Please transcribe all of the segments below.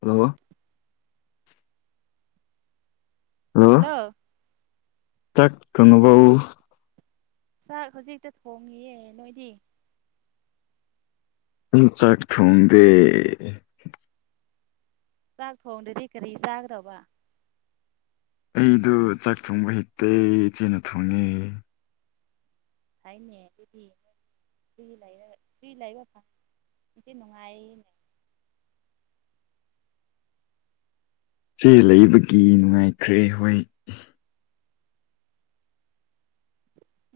hello hello ꯆꯥꯛ ꯊ‌ꯣꯡꯉꯕꯥꯎ ꯆꯥꯛ ꯍꯧꯖꯤꯛꯇ ꯊꯣꯡꯉꯤꯌꯦ ꯅꯣꯏꯗꯤ ꯑꯩ ꯆꯥꯛ ꯊꯣꯡꯗꯦ ꯆꯥꯛ ꯊꯣꯡꯗ꯭ꯔꯗꯤ ꯀꯔꯤ ꯆꯥꯒꯗꯧꯕ ꯑꯩꯗꯣ ꯆꯥꯛ ꯊꯣꯡꯕ ꯍꯩꯇ‌ꯦ ꯏꯆꯦꯅ ꯊꯣꯡꯉꯦ ꯍꯥꯏꯅꯦ ꯑꯗꯨꯗꯤ ꯐ꯭ꯔꯤ ꯂꯩꯔꯒ ꯐ꯭ꯔꯤ ꯂꯥꯏꯕ ꯏꯁꯦ ꯅꯨꯡꯉꯥꯏꯅꯦ ꯆꯦ ꯂꯩꯕꯒꯤ ꯅꯨꯡꯉꯥꯏꯈ꯭ꯔꯦ ꯍꯣꯏ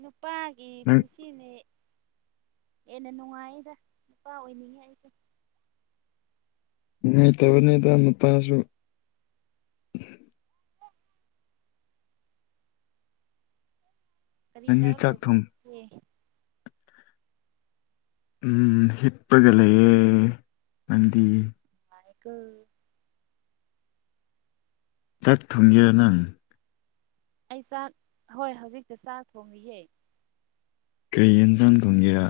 ꯅꯨꯄꯥꯒꯤ ꯅꯪ ꯄꯨꯟꯁꯤ ꯁꯤꯅꯦ ꯍꯦꯟꯅ ꯅꯨꯡꯉꯥꯏꯗ ꯅꯨꯄꯥ ꯑꯣꯏꯅꯤꯡꯉꯦ ꯑꯩꯁꯨ ꯅꯨꯡꯉꯇꯕꯅꯤꯗ ꯅꯨꯄꯥꯁꯨ ꯀꯔꯤ ꯅꯪꯗꯤ ꯇꯧꯔ ꯆꯥꯛ ꯂꯩꯕ꯭ꯔꯥ ꯊꯣꯡ ꯍꯧꯖꯤꯛꯇꯤ ꯎꯝ ꯍꯤꯞꯄꯒ ꯂꯩꯌꯦ ꯅꯪꯗꯤ ꯃꯥꯏꯀ‌ꯣ ꯆꯥꯛ ꯊꯨꯡꯒꯦꯔ ꯅꯪ ꯑꯩ ꯆꯥꯛ ꯍꯣꯏ ꯍꯧꯖꯤꯛꯇ ꯆꯥꯛ ꯊꯣꯡꯔꯤꯌꯦ ꯀꯩ ꯌꯦꯟꯁꯥꯡ ꯊ‌ꯣꯡꯒꯦꯔꯥ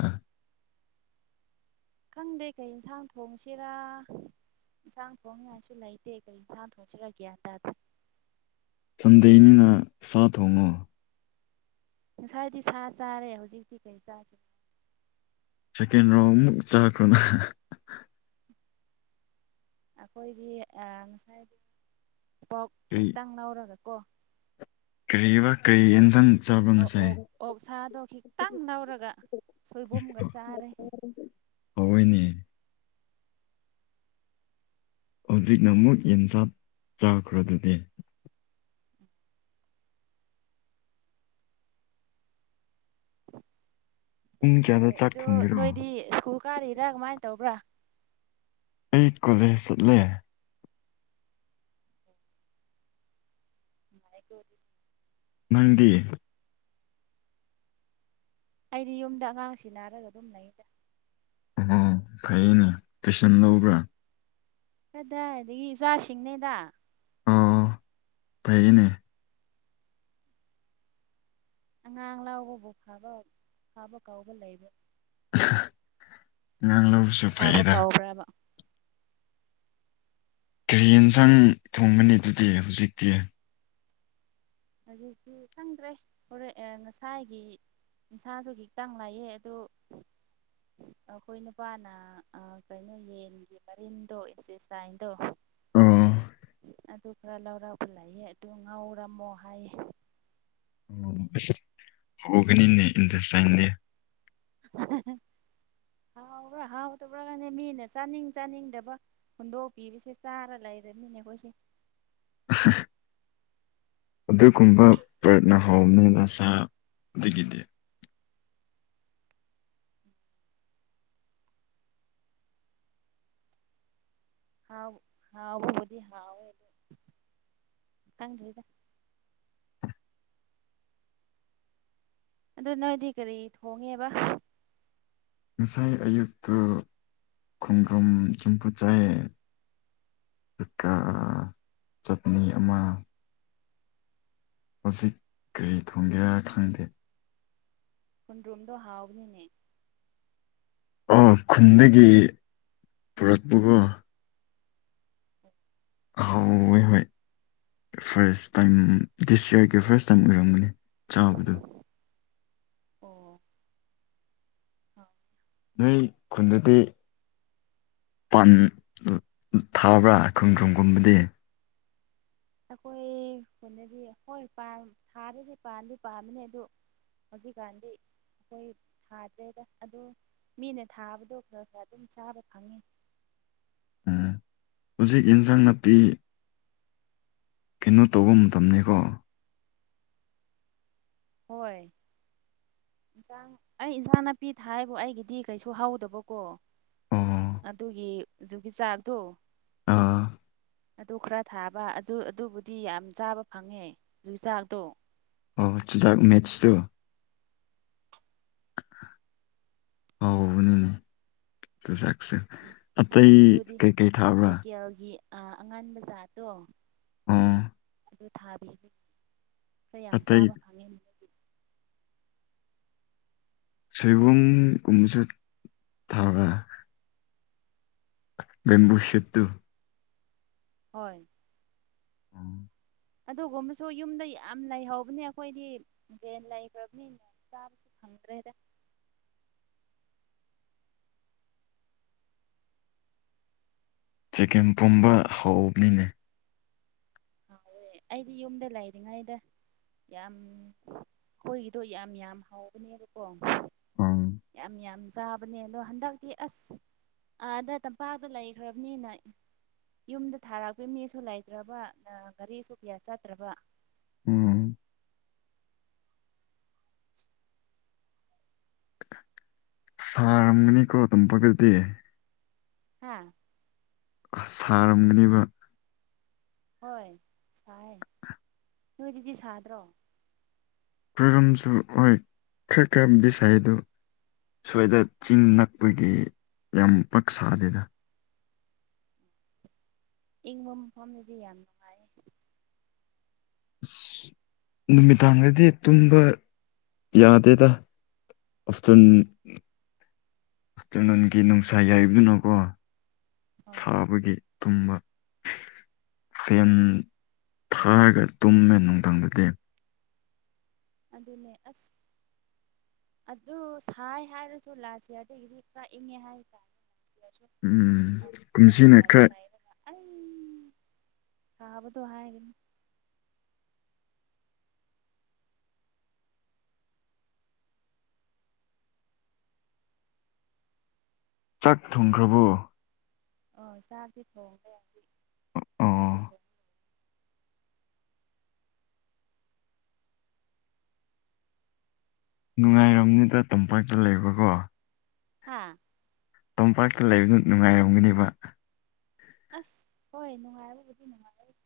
ꯈꯪꯗ‌ꯦ ꯀꯩ ꯌꯦꯟꯁꯥꯡ ꯊꯣꯡꯁꯤꯔꯥ ꯏꯟꯁꯥꯡ ꯊꯣꯡꯅꯤꯡꯉꯥꯏꯁꯨ ꯂꯩꯇꯦ ꯑꯩꯈꯣꯏ ꯏꯟꯁꯥꯡ ꯊꯣꯡꯁꯤꯔ ꯒ꯭ꯌꯥꯟ ꯇꯥꯗ‌ꯦ ꯁꯟꯗ‌ꯦꯅꯤꯅ ꯁꯥ ꯊꯣꯡꯉꯣ ꯉꯁꯥꯏꯗꯤ ꯁꯥ ꯆꯥꯔꯦ ꯍꯧꯖꯤꯛꯇꯤ ꯀꯔꯤ ꯆꯥꯥꯁꯤꯔ ꯁꯦꯀꯦꯟ ꯔꯥꯎꯟ ꯑꯃꯨꯛ ꯆꯥꯈ‍꯭ꯔ‌ꯣꯅ ꯑꯩꯈꯣꯏꯗꯤ ꯑꯥ ꯉꯁꯥꯏꯗꯤ ꯄ‌ꯣꯛ ꯀꯔꯤ ꯈꯤꯇꯪ ꯂꯧꯔꯒ ꯀꯣ ꯀꯔꯤꯕ ꯀꯔꯤ ꯏꯟꯖꯥꯡ ꯑꯣ ꯑꯣ ꯑꯣꯛ ꯁꯥꯗꯣ ꯈꯤꯇꯪ ꯂꯧꯔꯒ ꯁꯣꯏꯕꯨꯝꯒ ꯆꯥꯔꯦ ꯍꯥꯎꯋ‌ꯦꯅꯦ ꯍꯧꯖꯤꯛꯅ ꯑꯃꯨꯛ ꯌꯦꯟꯆꯥꯛ ꯆꯥꯈ꯭ꯔꯗꯨꯗꯤ ꯄꯨꯡ ꯀꯌꯥꯗ ꯍꯣꯏ ꯆꯥꯛ ꯑꯗꯣ ꯊꯣꯡꯒꯦꯔꯣ ꯅꯣꯏꯗꯤ ꯁ꯭ꯀꯨꯜ ꯀꯥꯔꯤꯔꯥ ꯀꯃꯥꯏ ꯇꯧꯕ꯭ꯔꯥ ꯑꯩ ꯀꯣꯂꯦꯖ ꯆꯠꯂꯦ ꯅꯨꯡꯉꯥꯏꯀ‌ꯣ ꯗꯨ ꯅꯪꯗꯤ ꯑꯩꯗꯤ ꯌꯨꯝꯗ ꯑꯉꯥꯡ ꯁꯤꯅꯥꯔꯒ ꯑꯗꯨꯝ ꯂꯩꯗ ꯑꯣ ꯐꯩꯌ‌ꯦꯅꯦ ꯇꯨꯏꯁꯟ ꯂꯧꯕ꯭ꯔꯥ ꯀꯗꯥꯏꯗꯒꯤ ꯏꯆꯥꯁꯤꯡꯅꯦꯗ ꯑ‌ꯣ ꯑ‌ꯣ ꯐꯩꯌ‌ꯦꯅꯦ ꯑꯉꯥꯡ ꯂꯥꯎꯕꯕꯨ ꯐꯥꯕ ꯐꯥꯕ ꯀꯧꯕ ꯂꯩꯕ꯭ꯔꯅ‌ꯦ ꯑꯉꯥꯡꯂꯧꯁꯨ ꯐꯕ ꯀꯥꯎꯕ꯭ꯔꯕ ꯀꯔꯤ ꯑꯦꯟꯁꯥꯡ ꯊꯣꯡꯒꯅꯤ ꯑꯗꯨꯗꯤ ꯍꯧꯖꯤꯛꯇꯤ ꯍꯧꯖꯤꯛꯇꯤ ꯈꯪꯗ꯭ꯔꯦ ꯍꯣꯔꯦꯟ ꯉꯁꯥꯏꯒꯤ ꯏꯟꯁꯥꯁꯨ ꯈꯤꯇꯥꯡ ꯂꯩꯌꯦ ꯑꯗꯨ ꯑꯩꯈꯣꯏ ꯅꯨꯄꯥꯅ ꯀꯩꯅꯣ ꯌꯦꯟꯒꯤ ꯃꯔꯤꯟꯗꯣ ꯏꯟꯆ‌ꯦꯁꯇꯥꯏꯟꯗꯣ ꯑꯣ ꯑꯗꯨ ꯈꯔ ꯂꯧꯔꯕ ꯂꯩꯌꯦ ꯑꯗꯨ ꯉꯥꯎꯔꯝꯃꯣ ꯍꯥꯏꯌꯦ ꯎꯝ ꯑꯁ ꯍꯧꯒꯅꯤꯅꯦ ꯏꯟꯇ‌ꯦꯁ ꯇꯥꯏꯟꯗꯤ ꯍꯥꯎꯕ꯭ꯔꯥ ꯍꯥꯎꯗꯕ꯭ꯔ ꯒꯅꯦ ꯃꯤꯅ ꯆꯥꯅꯤꯡ ꯆꯥꯅꯤꯡꯗꯕ ꯍꯨꯟꯗꯣꯛꯄꯤꯕꯁꯦ ꯆꯥꯔ ꯂꯩꯔꯅꯤꯅꯦꯈꯣꯏꯁꯦ [unintelligible] ꯑꯗꯨꯒꯨꯝꯕ ꯄ꯭ꯔꯠꯅ ꯍꯥꯎꯅꯤꯅ‌ ꯁꯥ ꯗꯒꯤꯗꯤ ꯍꯥꯎ ꯍꯥꯎꯕꯕꯨꯗꯤ ꯍꯥꯎꯋꯦ ꯑꯗꯨ ꯈꯪꯗ꯭ꯔ‌ꯦꯗ ꯑꯗꯨ ꯅꯣꯏꯗꯤ ꯀꯔꯤ ꯊꯣꯡꯉꯦꯕ ꯉꯁꯥꯏ ꯑꯌꯨꯛꯇꯨ ꯈꯨꯡꯒ꯭ꯔꯪ ꯆꯨꯝꯐꯨ ꯆꯥꯏ ꯀꯀꯥ ꯆꯠꯅꯤ ꯑꯃ ꯍꯧꯖꯤꯛ ꯀꯔꯤ ꯊꯣꯡꯒꯦꯔ ꯈꯪꯗꯦ ꯍꯨꯟꯗ꯭ꯔꯨꯝꯗꯣ ꯍꯥꯎꯕꯅꯤꯅꯦ ꯑ ꯈꯨꯟꯗꯒꯤ ꯄꯨꯔꯛꯄꯒꯣ ꯍ ꯍꯥꯎꯣꯏ ꯍꯣꯏ ꯐꯥꯔꯁ ꯇꯥꯏꯝ ꯗꯤꯁ ꯌꯌꯥꯔꯒꯤ ꯐꯥꯔꯁ ꯇꯥꯏꯝ ꯑꯣꯏꯔꯝꯒꯅꯤ ꯆꯥꯕꯗꯨꯣ ꯑꯣ ꯍ ꯅꯣꯏ ꯈꯨꯟꯗꯗꯤ ꯄꯥꯟ ꯊꯥꯕ꯭ꯔꯥ ꯈꯣꯡꯗ꯭ꯨꯔꯝꯒꯨꯝꯕꯗꯤ ꯑꯩꯈꯣꯏ ꯀꯩꯅꯅꯗꯤ ꯍꯣꯏ ꯊꯥꯗꯗꯤ ꯄꯥꯝꯗꯤ ꯄꯥꯝꯝꯕꯅꯦ ꯑꯗꯣ ꯍꯧꯖꯤꯛꯀꯥꯟꯗꯤ ꯑꯩꯈꯣꯏ ꯊꯥꯗ꯭ꯔꯦꯗ ꯑꯗꯣ ꯃꯤꯅ ꯊꯥꯕꯗꯣ ꯅꯣꯏꯅ ꯑꯗꯨꯝ ꯆꯥꯕ ꯐꯪꯉꯤ ꯍꯧꯖꯤꯛ ꯑꯦꯟꯁꯥꯡ ꯅꯥꯄꯤ ꯀꯩꯅꯣ ꯇꯧꯕ ꯃꯇꯝꯅꯤꯀꯣ ꯍꯣꯏ ꯏꯟꯁꯥꯡ ꯑꯩ ꯏꯟꯁꯥꯡ ꯅꯥꯄꯤ ꯊ ꯍꯥꯏꯕꯨ ꯑꯩꯒꯤꯗꯤ ꯀꯩꯁꯨ ꯍꯧꯗꯕꯀꯣ ꯑꯣ ꯑꯗꯨꯒꯤ ꯖꯨꯒꯤ ꯆꯥꯛꯗꯣ ꯑꯥ ꯑꯗꯨ ꯈꯔ ꯊꯥꯕ ꯑꯗꯨ ꯑꯗꯨꯕꯨꯗꯤ ꯌꯥꯝ ꯆꯥꯕ ꯐꯪꯉꯦ ꯌꯨꯆꯥꯛꯗꯣ ꯑꯣ ꯆꯨꯖꯥꯛ ꯃꯦꯠꯁꯇꯣ ꯍꯥꯎꯅꯤꯅꯦ ꯆꯨꯖꯥꯛꯁꯦ ꯑꯇꯩ ꯀꯩꯀꯩ ꯊꯥꯕ꯭ꯔꯥ ꯀꯦꯜꯒꯤ ꯑ ꯑꯉꯥꯟꯕꯖꯥꯠꯇꯣ ꯑꯥ ꯑꯗꯨ ꯊꯥꯕꯤꯔ ꯈꯔ ꯌꯥꯝ ꯑꯇꯩ ꯆꯥꯕ ꯐꯪꯉꯦ ꯁꯣꯏꯕꯝ ꯀꯨꯝꯁꯨ ꯊꯥꯕ ꯕꯝꯕꯨꯁꯠꯇꯨ ꯍꯣꯏ ꯑꯗꯨꯒꯨꯝꯕꯁꯨ ꯌꯨꯝꯗ ꯌꯥꯝ ꯂꯩꯍꯧꯕꯅꯦ ꯑꯩꯈꯣꯏꯗꯤ ꯚꯦꯟ ꯂꯩꯈ꯭ꯔꯕꯅꯤ ꯊꯗ꯭ꯔꯦꯗ ꯆꯀꯦꯝ ꯄꯨꯝꯕ ꯍꯥꯎꯕꯅꯤꯅꯦ ꯍꯥꯎꯋꯦ ꯑꯩꯗꯤ ꯌꯨꯝꯗ ꯂꯩꯔꯤꯉꯩꯗ ꯌꯥꯝ ꯑꯩꯈꯣꯏꯒꯤꯗꯣ ꯌꯥꯝ ꯌꯥꯝ ꯍꯥꯎꯕꯅꯦꯕꯀꯣ ꯎꯝ ꯌꯥꯝ ꯌꯥꯝ ꯆꯥꯕꯅꯦ ꯑꯗꯣ ꯍꯟꯗꯛꯇꯤ ꯑꯁ ꯑꯥ ꯑꯗ ꯇꯝꯄꯥꯛꯇ ꯂꯩꯈ꯭ꯔꯕꯅꯤꯅ ꯌꯨꯝꯗ ꯊꯥꯔꯛꯄ ꯃꯤꯁꯨ ꯂꯩꯇ꯭ꯔꯕ ꯒꯥꯔꯤꯁꯨ ꯀꯌꯥ ꯆꯠꯇ꯭ꯔꯕ ꯎꯝ ꯁꯥꯔꯝꯒꯅꯤꯀꯣ ꯇꯝꯄꯛꯇꯗꯤ ꯍꯥꯥ ꯁꯥꯔꯝꯒꯅꯦꯕ ꯍꯣꯏ ꯁꯥꯏ ꯅꯣꯏꯗꯨꯗꯤ ꯁꯥꯗ꯭ꯔꯣ ꯀꯔꯝꯁꯨ ꯍꯣꯏ ꯈꯔ ꯈꯔꯝꯗꯤ ꯁꯥꯏꯗ ꯁ꯭ꯋꯥꯏꯗ ꯆꯤꯡ ꯅꯛꯄꯒꯤ ꯌꯥꯝ ꯄꯛ ꯁꯥꯗꯦꯗ ꯏꯪꯕ ꯃꯐꯝꯗꯗꯤ ꯌꯥꯝ ꯅꯨꯡꯉꯥꯏ ꯑꯁ ꯅꯨꯃꯤꯗꯥꯡꯗꯗꯤ ꯇꯨꯝꯕ ꯌꯥꯗꯦꯗ ꯑꯣꯁꯇꯟ ꯍꯁꯇꯔꯅꯟꯒꯤ ꯅꯨꯡꯁꯥ ꯌꯥꯏꯕꯗꯨꯅꯀꯣ ꯍꯣꯏ ꯁꯥꯕꯒꯤ ꯇꯨꯝꯕ ꯐꯦꯟ ꯊꯥꯔꯒ ꯇꯨꯝꯃꯦ ꯅꯨꯡꯗꯥꯡꯗꯗꯤ ꯑꯗꯨꯅꯦ ꯑꯁ ꯑꯗꯨ ꯁꯥꯏ ꯍꯥꯏꯔꯁꯨ ꯂꯥꯁ ꯏꯌ꯭ꯔ ꯑꯗꯒꯤꯗꯤ ꯈꯔ ꯏꯉꯦ ꯍꯥꯏꯇꯥꯔꯦ ꯎꯝ ꯏꯁꯁꯨ ꯀꯨꯝꯁꯤꯅ ꯑꯖꯥꯗ ꯈꯔ ꯂꯥꯏꯅ [unintelligible] ꯑꯩ ꯁꯍꯕꯗꯨꯣ ꯍꯥꯏꯥꯏꯅꯤ ꯆꯥꯛ ꯊꯨꯡꯈ꯭ꯔꯕꯣ ꯑꯣ ꯆꯥꯗꯤ ꯊꯣꯡ ꯃꯌꯥꯝꯗꯤ ꯆꯥꯛꯗꯤ ꯑꯣ ꯊꯣꯡ ꯅꯨꯡꯉꯥꯏꯔꯝꯅꯤꯗ ꯇꯝꯄꯥꯛꯇ ꯂꯩꯕꯀꯣ ꯍꯥꯥ ꯇꯣꯝꯄꯥꯛꯇ ꯂꯩꯕꯗꯨ ꯅꯨꯡꯉꯥꯏꯔꯝꯒꯅꯦꯕ ꯑꯁ ꯍꯣꯏ ꯅꯨꯡꯉꯥꯏꯔꯕꯨꯗꯤ ꯅꯨꯡꯉꯥꯏꯔ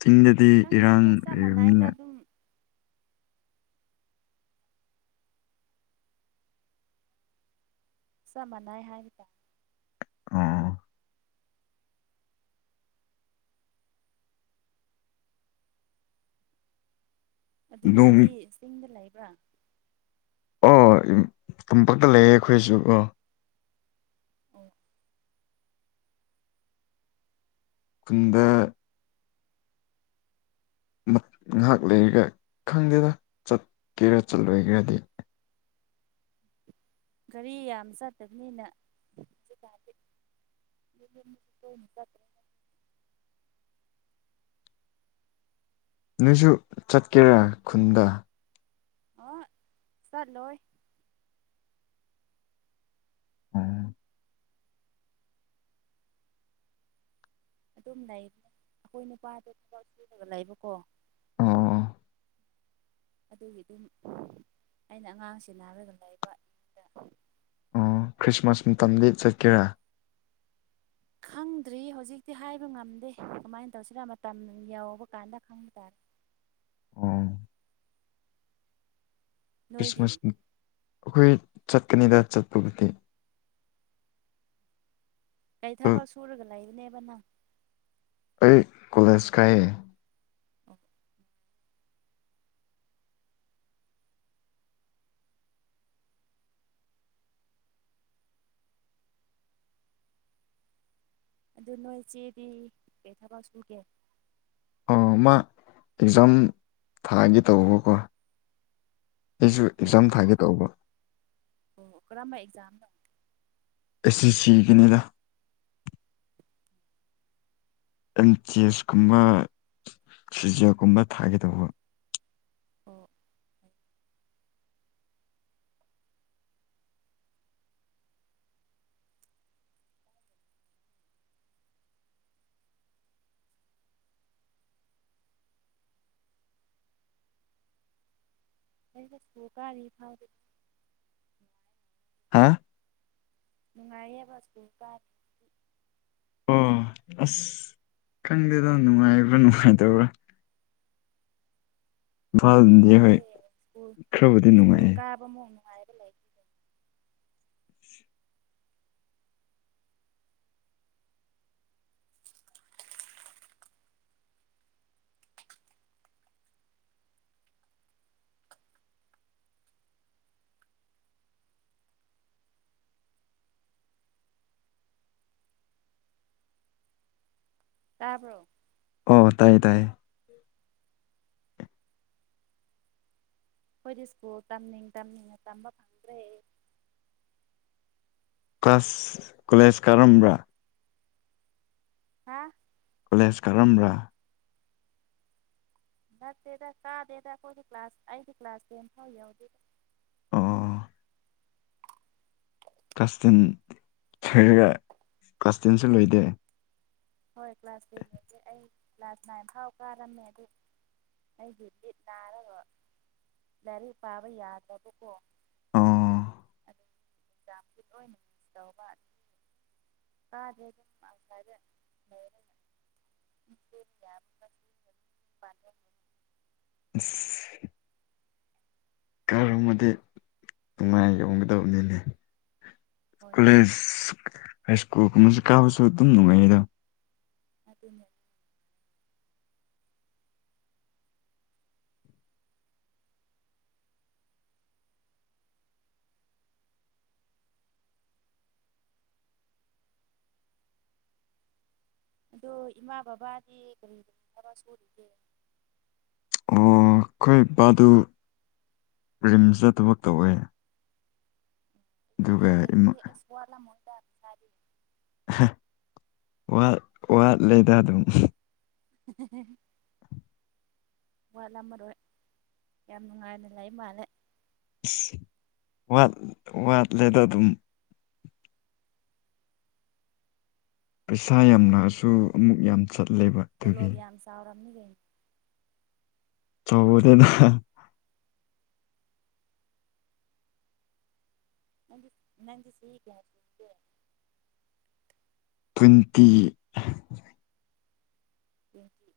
ꯆꯤꯡꯗꯗꯤ ꯏꯔꯥꯡ ꯆꯞ ꯃꯥꯟꯅꯩꯗ ꯂꯩꯔꯕꯅꯤꯅ ꯑꯗꯨꯝ ꯆꯞ ꯃꯥꯟꯅꯥꯏ ꯍꯥꯏꯔꯤꯗ ꯑ ꯑꯗꯨ ꯅꯣꯡ ꯅꯣꯏꯗꯤ ꯆꯤꯡꯗ ꯂꯩꯕ꯭ꯔꯥ ꯑꯣ ꯇꯝꯄꯛꯇ ꯂꯩꯌꯦ ꯑꯩꯈꯣꯏꯁꯨ ꯑꯣ ꯑ ꯀꯟꯗ ꯉꯥꯏꯍꯥꯛ ꯂꯩꯔꯒ ꯈꯪꯗꯦꯗ ꯆꯠꯀꯦꯔ ꯆꯠꯂꯣꯏꯒꯦꯔꯗꯤ ꯒꯥꯔꯤ ꯌꯥꯝ ꯆꯠꯇꯕꯅꯤꯅ ꯑꯗꯨ ꯆꯦ ꯅꯣꯏꯁꯨ ꯆꯠꯀꯦꯔꯥ ꯈꯨꯟꯗ ꯑ ꯆꯠ ꯂꯣꯏ ꯎꯝ ꯑꯗꯨꯝ ꯂꯩꯕ ꯑꯩꯈꯣꯏ ꯅꯨꯄꯥꯗꯣ ꯊꯕꯛ ꯁꯨꯗꯒ ꯂꯩꯕꯀꯣ ꯑꯣ ꯑꯗꯨꯒꯤ ꯑꯗꯨꯝ ꯑꯩꯅ ꯑꯉꯥꯡꯁ ꯅꯅꯥꯔꯒ ꯂꯩꯕꯗ ꯑꯣ ꯈ꯭ꯔꯤꯁꯃꯥꯁ ꯃꯇꯝꯗꯤ ꯆꯠꯀꯦꯔꯥ ꯈꯪꯗ꯭ꯔꯤ ꯍꯧꯖꯤꯛꯇꯤ ꯍꯥꯏꯕ ꯉꯝꯗꯦ ꯀꯃꯥꯏꯅ ꯇꯧꯁꯤꯔꯥ ꯃꯇꯝ ꯌꯧꯕ ꯀꯥꯟꯗ ꯈꯪꯕ ꯇꯥꯔꯦ ꯑꯣ ꯅꯣꯏꯗꯤ ꯈ꯭ꯔꯤꯁꯃꯥꯁ ꯑꯩꯈꯣꯏ ꯆꯠꯀꯅꯤꯗ ꯆꯠꯄꯕꯨꯗꯤ ꯀꯩ ꯊꯕꯛ ꯁꯨꯔꯒ ꯂꯩꯕꯅꯦꯕ ꯅꯪ ꯑꯩ ꯀꯣꯂꯦꯖ ꯀꯌꯦ ꯑꯣꯀ ꯑꯗꯨ ꯅꯣꯏ ꯏꯆꯦꯗꯤ ꯀꯩ ꯊꯕꯛ ꯁꯨꯒꯦ ꯑ ꯃꯥ ꯑꯦꯛꯖꯥꯝ ꯊꯥꯒꯤ ꯇꯧꯕ ꯀꯣ ꯑꯩꯁꯨ ꯑꯦꯛꯖꯥꯝ ꯊꯥꯒꯦ ꯇꯧꯕ ꯑꯣ ꯑꯣ ꯀꯔꯥ ꯑꯦꯛꯖꯝꯗꯣ ꯑꯦꯁ ꯑꯦ ꯁꯤꯒꯤꯅꯤꯗ ꯑꯦꯝ ꯆꯤ ꯑꯦꯁ ꯀꯨꯝꯕ ꯁꯨꯖꯣꯒꯨꯝꯕ ꯊꯥꯒꯦꯗꯧꯕ ꯑꯣ ꯑꯩꯩꯅꯁꯨ ꯀꯔꯤ ꯐꯥꯎꯗ ꯍꯥꯥ ꯅꯨꯡꯉꯥꯏꯌꯦꯦꯕ ꯁ ꯑꯣ ꯑꯁ ꯈꯪꯗꯦꯗ ꯅꯨꯡꯉꯥꯏꯕ꯭ꯔꯥ ꯅꯨꯡꯉꯥꯏꯗꯧꯕ꯭ꯔꯥ ꯏꯝꯐꯥꯜꯗꯤ ꯍꯣꯏ ꯅꯨꯡꯉꯥꯏꯔꯦ ꯁ꯭ꯀꯨꯜ ꯈꯔꯕꯨꯗꯤ ꯁ꯭ꯀꯨꯜ ꯅꯨꯡꯉꯥꯏꯌꯦ ꯀꯥꯕ ꯃꯨꯛ ꯅꯨꯡꯉꯥꯏꯔ ꯂꯩ ꯇꯥꯕ꯭ꯔꯣ ꯑꯣ ꯇꯥꯏꯌꯦ ꯇꯥꯏꯌꯦ ꯑꯩꯈꯣꯏꯗꯤ ꯁ꯭ꯀꯨꯜ ꯇꯝꯅꯤꯡ ꯇꯝꯅꯤꯡꯅ ꯇꯝꯕ ꯐꯪꯗ꯭ꯔꯦ ꯀ꯭ꯂꯥꯁ ꯀꯣꯂꯦꯖ ꯀꯥꯔꯝꯕ꯭ꯔꯥ ꯍꯥ ꯀꯣꯂꯦꯖ ꯀꯥꯔꯝꯕ꯭ꯔꯥ ꯅꯠꯇꯦꯗ ꯀꯥꯗꯦꯗ ꯑꯩꯈꯣꯏꯒꯤ ꯀ꯭ꯂꯥꯁ ꯑꯩꯗꯤ ꯀ꯭ꯂꯥꯁ ꯇꯦꯟ ꯐꯥꯎ ꯌꯥꯎꯗꯦ ꯑꯣ ꯀ꯭ꯂꯥꯁ ꯇꯦꯟ ꯁꯣꯏꯔꯒ ꯀ꯭ꯂꯥꯁ ꯇꯦꯟꯁꯨ ꯂꯣꯏꯗꯦ ꯍꯣꯏ ꯀ꯭ꯂꯥꯁ ꯇꯦꯟꯗꯒꯤꯗꯤ ꯑꯩ ꯀ꯭ꯂꯥꯁ ꯅꯥꯏꯟ ꯐꯥꯎ ꯀꯥꯔꯝꯃꯦ ꯑꯗꯨ ꯑꯩꯗꯤ ꯃꯤꯠ ꯅꯥꯔꯒ ꯂꯥꯏꯔꯤꯛ ꯄꯥꯕ ꯌꯥꯗꯕꯀꯣ ꯑꯣ [unintelligible] ꯇꯥꯗꯦ [inaudible] ꯔꯤꯌꯥ [unintelligible] ꯑꯝ [unintelligible] ꯀꯥꯏꯔꯃꯗꯤ ꯅꯨꯡꯉꯥꯏꯔꯝꯒꯗꯕꯅꯤꯅꯦ ꯍꯣꯏ ꯀꯣꯂꯦꯖ ꯍꯥꯏ ꯁ꯭ꯀꯨꯜ ꯀꯨꯝꯕꯁꯨ ꯀꯥꯕꯁꯨ ꯑꯗꯨꯝ ꯅꯨꯡꯉꯥꯏꯌꯦꯗ ꯑꯗꯨꯅꯦ ꯑꯗꯣ ꯏꯃꯥ ꯕꯕꯥꯗꯤ ꯀꯔꯤ ꯊꯕꯛ ꯁꯨꯔꯤꯒꯦ ꯑꯣ ꯑꯩꯈꯣꯏ ꯄꯥꯗꯨ ꯔꯤꯝꯁꯇ ꯊꯕꯛ ꯇꯧꯋꯦ ꯑꯗꯨꯗꯤ ꯑꯗꯨꯒ ꯏꯃꯥ ꯑꯗꯨꯗꯤ ꯑꯦꯁ ꯋꯥꯠꯂꯝꯃꯣꯏꯗ ꯄꯩꯁꯗꯤ ꯋꯥ ꯋꯥꯠꯂꯦꯗ ꯑꯗꯨꯝ ꯎ [unintelligible] ꯋꯥꯠꯂꯝꯃꯔꯣꯏ ꯌꯥꯝ ꯅꯨꯡꯉꯥꯏꯅ ꯂꯩ ꯃꯥꯜꯂꯦ ꯋꯥꯠ ꯋꯥꯠꯂꯦꯗ ꯑꯗꯨꯝ ꯄꯩꯁꯥ ꯌꯥꯝ ꯂꯥꯛꯑꯁꯨ ꯑꯃꯨꯛ ꯌꯥꯝ ꯆꯠꯂꯦꯕ ꯑꯗꯨꯒꯤ ꯆꯥꯎꯥꯔꯝꯅꯤ ꯀꯩꯅꫭ ꯆꯥꯎꯔꫭꯏꯗꯅ ꯅ ꯅꯪꯗꯤ ꯆꯍꯤ ꯀꯌꯥ ꯁꯨꯔꯒꯦ ꯇ꯭ꯋꯦꯟꯇꯤ [unintelligible]